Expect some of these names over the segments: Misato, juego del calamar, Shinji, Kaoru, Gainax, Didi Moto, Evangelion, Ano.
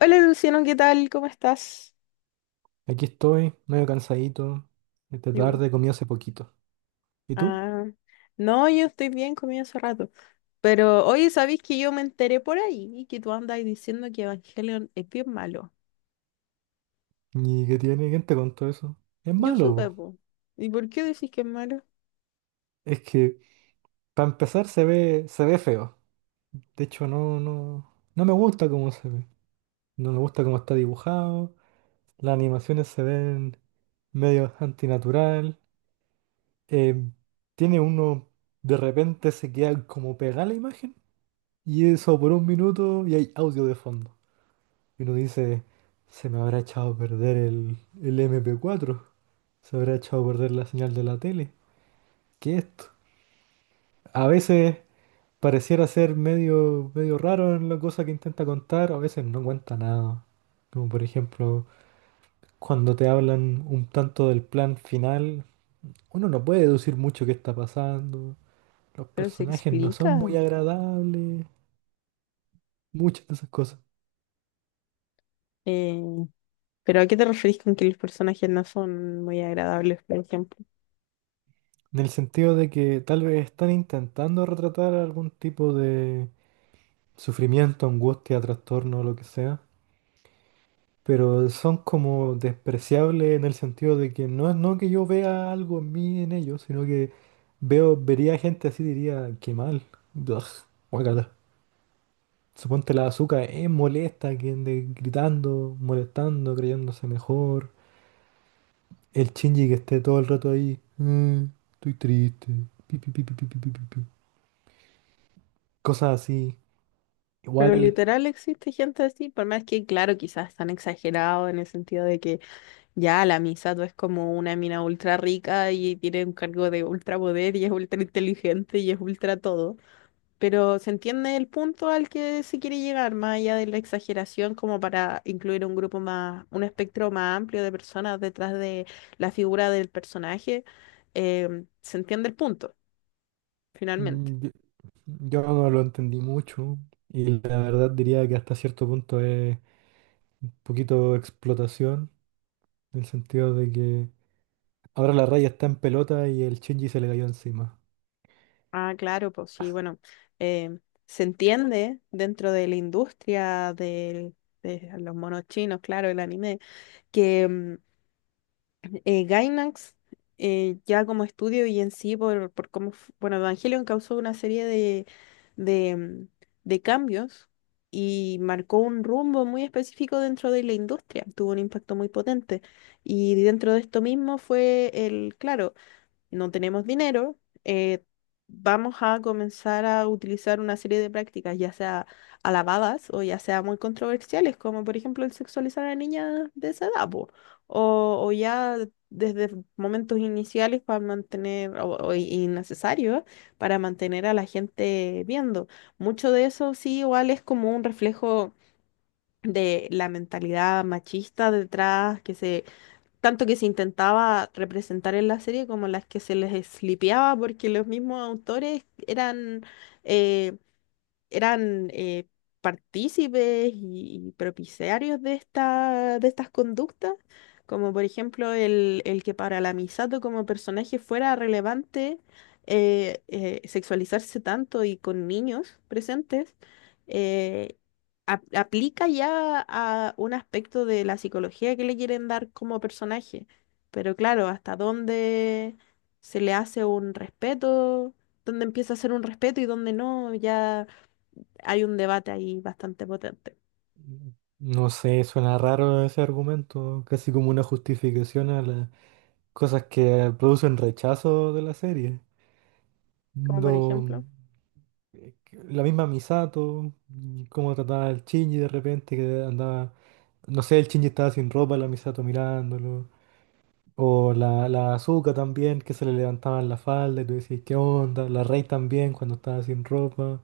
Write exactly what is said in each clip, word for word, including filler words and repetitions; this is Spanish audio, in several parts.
Hola Luciano, ¿qué tal? ¿Cómo estás? Aquí estoy, medio cansadito. Esta Yo, tarde comí hace poquito. ¿Y tú? ah, no, yo estoy bien, comí hace rato. Pero oye, ¿sabéis que yo me enteré por ahí que tú andas diciendo que Evangelion es bien malo? ¿Y qué tiene? ¿Quién te contó eso? Es Yo malo, supe, po. po. ¿Y por qué decís que es malo? Es que, para empezar, se ve, se ve feo. De hecho, no, no, no me gusta cómo se ve. No me gusta cómo está dibujado. Las animaciones se ven medio antinatural. eh, tiene uno, de repente se queda como pegada la imagen. Y eso por un minuto y hay audio de fondo. Y uno dice, se me habrá echado a perder el, el m p cuatro, se habrá echado a perder la señal de la tele. ¿Qué es esto? A veces pareciera ser medio, medio raro en la cosa que intenta contar, a veces no cuenta nada. Como por ejemplo, cuando te hablan un tanto del plan final, uno no puede deducir mucho qué está pasando. Los Pero se personajes no son muy explica. agradables, muchas de esas cosas. Eh, ¿Pero a qué te referís con que los personajes no son muy agradables, por ejemplo? En el sentido de que tal vez están intentando retratar algún tipo sufrimiento, angustia, trastorno, lo que sea, pero son como despreciables en el sentido de que no es no que yo vea algo en mí en ellos, sino que veo, vería gente así y diría, qué mal, ugh, guácala. Suponte la azúcar es molesta, que ande gritando, molestando, creyéndose mejor. El Shinji que esté todo el rato ahí, "Mm, estoy triste, pi, pi, pi, pi, pi, pi, pi, pi, pi". Cosas así. Pero Igual. literal existe gente así, por más que, claro, quizás están exagerados en el sentido de que ya, la Misato es como una mina ultra rica y tiene un cargo de ultra poder y es ultra inteligente y es ultra todo. Pero se entiende el punto al que se quiere llegar, más allá de la exageración, como para incluir un grupo más, un espectro más amplio de personas detrás de la figura del personaje. eh, se entiende el punto, finalmente. Mm, Yo, yo no lo entendí mucho y la verdad diría que hasta cierto punto es un poquito explotación, en el sentido de que ahora la raya está en pelota y el Shinji se le cayó encima. Ah, claro, pues sí, bueno, eh, se entiende dentro de la industria del- de los monos chinos, claro, el anime que em, eh, Gainax, eh, ya como estudio y en sí, por, por cómo, f- bueno, Evangelion causó una serie de, de, mm, de cambios y marcó un rumbo muy específico dentro de la industria, tuvo un impacto muy potente. Y dentro de esto mismo fue el, claro, no tenemos dinero, eh, vamos a comenzar a utilizar una serie de prácticas, ya sea alabadas o ya sea muy controversiales, como por ejemplo el sexualizar a niñas de esa edad, po, o, o ya desde momentos iniciales para mantener, o, o innecesarios, para mantener a la gente viendo. Mucho de eso sí igual es como un reflejo de la mentalidad machista detrás que se tanto que se intentaba representar en la serie como las que se les eslipeaba porque los mismos autores eran, eh, eran eh, partícipes y, y propiciarios de esta, de estas conductas, como por ejemplo el, el que para la Misato como personaje fuera relevante eh, eh, sexualizarse tanto y con niños presentes, eh, ap- aplica ya a un aspecto de la psicología que le quieren dar como personaje. Pero claro, hasta dónde se le hace un respeto, dónde empieza a ser un respeto y dónde no, ya hay un debate ahí bastante potente. No sé, suena raro ese argumento, casi como una justificación a las cosas que producen rechazo de la serie. Como por ejemplo, No, eh, que- la misma Misato, y cómo trataba al Shinji de repente, que andaba, no sé, el Shinji estaba sin ropa, la Misato mirándolo. O la, la azúcar también, que se le levantaban la falda y tú decís, ¿qué onda? La Rey también, cuando estaba sin ropa.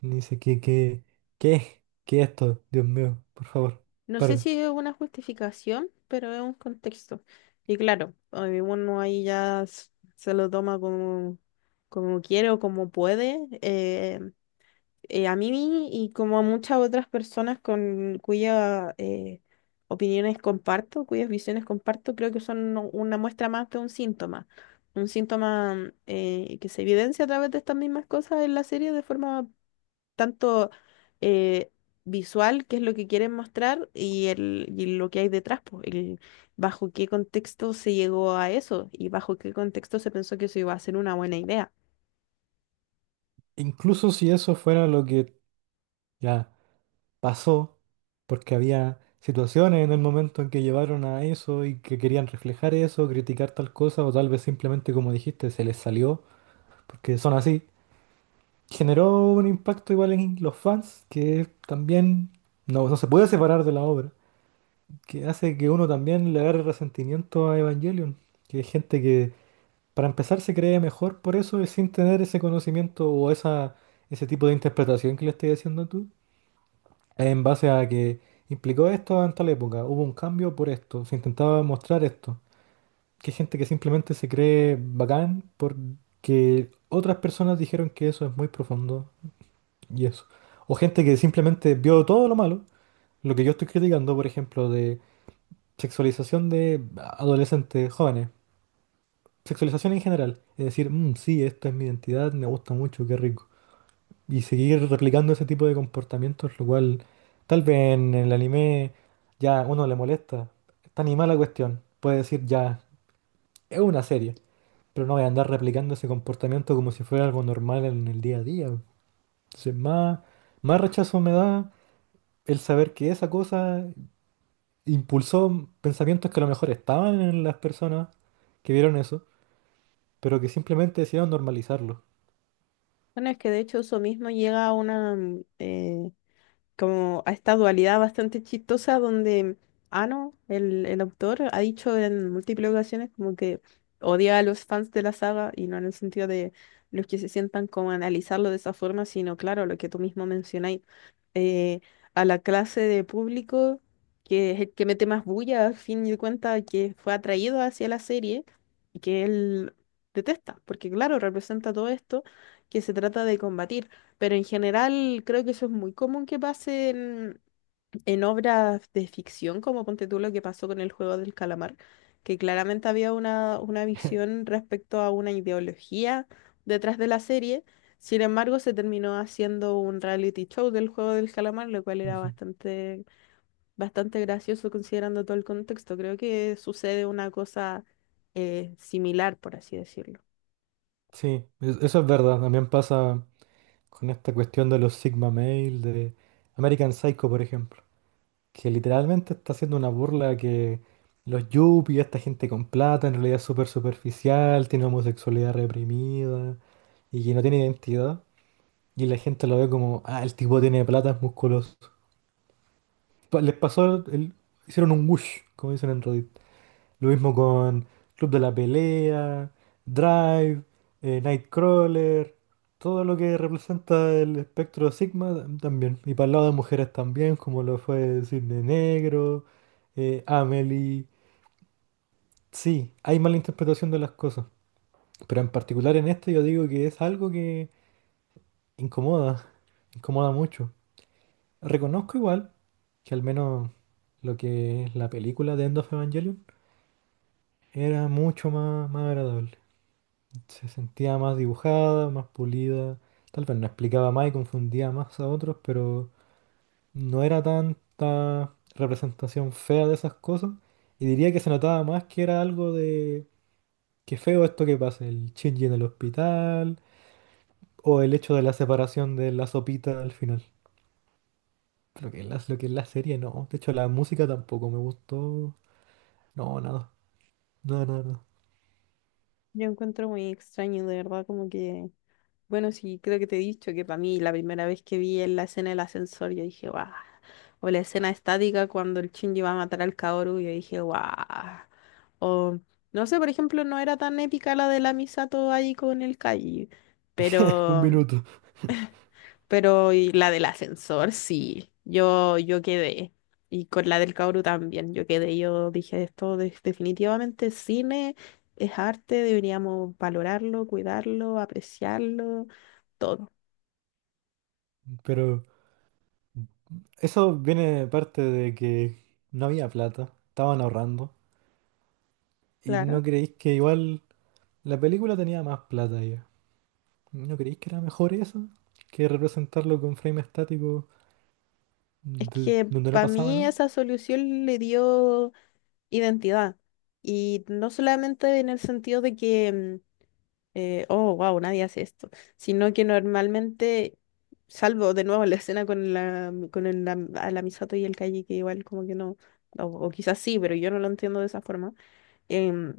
Y dice, ¿qué, qué, qué? ¿Qué es esto? Dios mío, por favor, no sé paren. si es una justificación, pero es un contexto. Y claro, eh, uno ahí ya s- se lo toma como, como quiere o como puede. eh, eh, a mí y como a muchas otras personas con cuyas eh, opiniones comparto, cuyas visiones comparto, creo que son u- una muestra más de un síntoma. Un síntoma eh, que se evidencia a través de estas mismas cosas en la serie de forma tanto eh, visual, qué es lo que quieren mostrar, y, el, y lo que hay detrás, pues, el, bajo qué contexto se llegó a eso y bajo qué contexto se pensó que eso iba a ser una buena idea. Incluso si eso fuera lo que ya pasó, porque había situaciones en el momento en que llevaron a eso y que querían reflejar eso, criticar tal cosa, o tal vez simplemente, como dijiste, se les salió, porque son así. Generó un impacto igual en los fans, que también no, no se puede separar de la obra, que hace que uno también le agarre resentimiento a Evangelion. Que hay gente que, para empezar, se cree mejor por eso y sin tener ese conocimiento o esa, ese tipo de interpretación que le estoy haciendo tú, en base a que implicó esto en tal época, hubo un cambio por esto, se intentaba mostrar esto. Que hay gente que simplemente se cree bacán porque otras personas dijeron que eso es muy profundo y eso. O gente que simplemente vio todo lo malo, lo que yo estoy criticando, por ejemplo, de sexualización de adolescentes, jóvenes. Sexualización en general. Es decir, "Mm, sí, esta es mi identidad, me gusta mucho, qué rico". Y seguir replicando ese tipo de comportamientos, lo cual tal vez en el anime ya uno le molesta. Está animada la cuestión. Puede decir ya, es una serie, pero no voy a andar replicando ese comportamiento como si fuera algo normal en el día a día. Entonces, más, más rechazo me da el saber que esa cosa impulsó pensamientos que a lo mejor estaban en las personas que vieron eso pero que simplemente decidieron normalizarlo. Bueno, es que de hecho eso mismo llega a una, mm, eh, como a esta dualidad bastante chistosa donde Ano, el, el autor, ha dicho en múltiples ocasiones como que odia a los fans de la saga y no en el sentido de los que se sientan como a analizarlo de esa forma, sino claro, lo que tú mismo mencionáis, eh, a la clase de público que es el que mete más bulla, al fin y cuenta, que fue atraído hacia la serie y que él detesta, porque claro, representa todo esto que se trata de combatir. Pero en general creo que eso es muy común que pase en, en obras de ficción, como ponte tú lo que pasó con el juego del calamar, que claramente había una, una visión respecto a una ideología detrás de la serie. Sin embargo, se terminó haciendo un reality show del juego del calamar, lo cual era Ujú. bastante, bastante gracioso considerando todo el contexto. Creo que sucede una cosa eh, similar, por así decirlo. Sí, es- eso es verdad. También pasa con esta cuestión de los Sigma Male, de American Psycho, por ejemplo, que literalmente está haciendo una burla a que los yuppies, esta gente con plata, en realidad es súper superficial, tiene homosexualidad reprimida y que no tiene identidad. Y la gente lo ve como, ah, el tipo tiene plata, es musculoso. Pa- Les pasó, el- hicieron un whoosh, como dicen en Reddit. Lo mismo con Club de la Pelea, Drive, eh, Nightcrawler, todo lo que representa el espectro Sigma tam- también. Y para el lado de mujeres también, como lo fue Cisne Negro, eh, Amelie. Sí, hay mala interpretación de las cosas. Pero en particular en este yo digo que es algo que incomoda, incomoda mucho. Reconozco igual que al menos lo que es la película de End of Evangelion era mucho más, más agradable. Se sentía más dibujada, más pulida. Tal vez no explicaba más y confundía más a otros, pero no era tanta representación fea de esas cosas. Y diría que se notaba más que era algo de qué feo esto que pasa, el Shinji en el hospital, o el hecho de la separación de la sopita al final. Lo que es la, lo que es la serie, no. De hecho, la música tampoco me gustó. No, nada. Nada, nada, nada. Yo encuentro muy extraño, de verdad, como que bueno, sí, creo que te he dicho que para mí la primera vez que vi en la escena del ascensor, yo dije, guau. O la escena estática cuando el Shinji va a matar al Kaoru, yo dije, guau. O, no sé, por ejemplo, no era tan épica la de la Misato ahí con el Kai, Un pero, minuto. pero y la del ascensor, sí, yo, yo quedé. Y con la del Kaoru también, yo quedé. Yo dije, esto de- definitivamente es cine, es arte, deberíamos valorarlo, cuidarlo, apreciarlo todo. Pero eso viene de parte de que no había plata, estaban ahorrando. Y Claro, no creéis que igual la película tenía más plata ya. ¿No creéis que era mejor eso? Que representarlo con frame estático, es de- que donde no para pasaba mí nada. esa solución le dio identidad. Y no solamente en el sentido de que, mm, eh, oh, wow, nadie hace esto, sino que normalmente, salvo de nuevo la escena con la, mm, con el, la, a la Misato y el Calle, que igual como que no, o, o quizás sí, pero yo no lo entiendo de esa forma, em,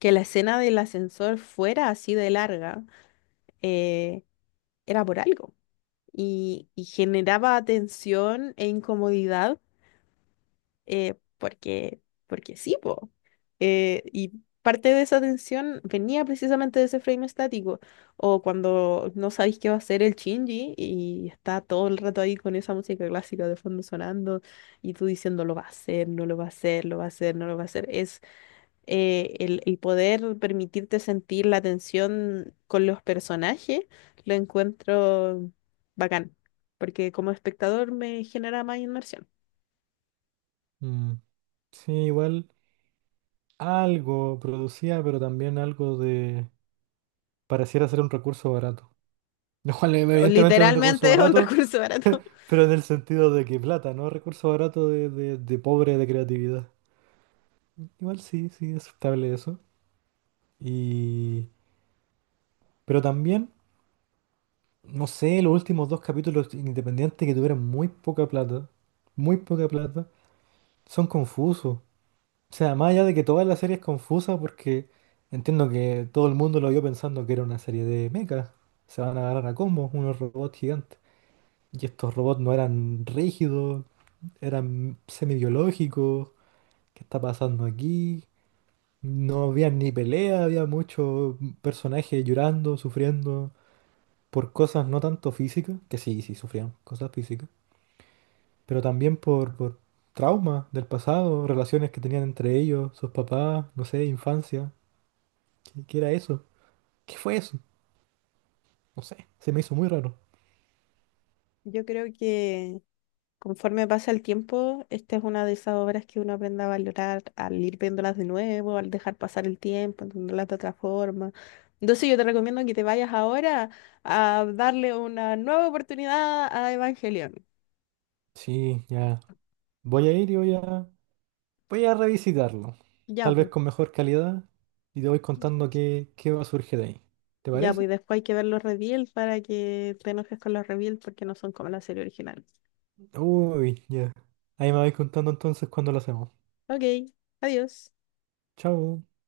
que la escena del ascensor fuera así de larga, eh, era por algo. Y, y generaba tensión e incomodidad, eh, porque, porque sí, po. Eh, y parte de esa tensión venía precisamente de ese frame estático, o cuando no sabéis qué va a hacer el Shinji y está todo el rato ahí con esa música clásica de fondo sonando y tú diciendo lo va a hacer, no lo va a hacer, lo va a hacer, no lo va a hacer. Es eh, el, el poder permitirte sentir la tensión con los personajes, lo encuentro bacán, porque como espectador me genera más inmersión. Mm. Sí, igual algo producía, pero también algo de... Pareciera ser un recurso barato. Lo cual eh, O evidentemente es un recurso literalmente es un barato, recurso barato. pero en el sentido de que plata, no recurso barato de, de de pobre de creatividad. Igual sí, sí, es aceptable eso. Y... Pero también, no sé, los últimos dos capítulos independientes que tuvieron muy poca plata, muy poca plata, son confusos. O sea, más allá de que toda la serie es confusa porque entiendo que todo el mundo lo vio pensando que era una serie de mechas. Se van a agarrar a combos unos robots gigantes. Y estos robots no eran rígidos, eran semi-biológicos. ¿Qué está pasando aquí? No había ni pelea, había muchos personajes llorando, sufriendo. Por cosas no tanto físicas, que sí, sí sufrían cosas físicas, pero también por, por traumas del pasado, relaciones que tenían entre ellos, sus papás, no sé, infancia. ¿Qué, qué era eso? ¿Qué fue eso? No sé, se me hizo muy raro. Yo creo que conforme pasa el tiempo, esta es una de esas obras que uno aprende a valorar al ir viéndolas de nuevo, al dejar pasar el tiempo, entenderlas de otra forma. Entonces yo te recomiendo que te vayas ahora a darle una nueva oportunidad a Evangelion. Sí, ya. Voy a ir y voy a, voy a revisitarlo. Ya, Tal vez pues. con mejor calidad y te voy contando qué, qué va a surgir de ahí. ¿Te Ya, pues parece? después hay que ver los reveals para que te enojes con los reveals porque no son como la serie original. Uy, ya. Ahí me vais contando entonces cuándo lo hacemos. Ok, adiós. Chao.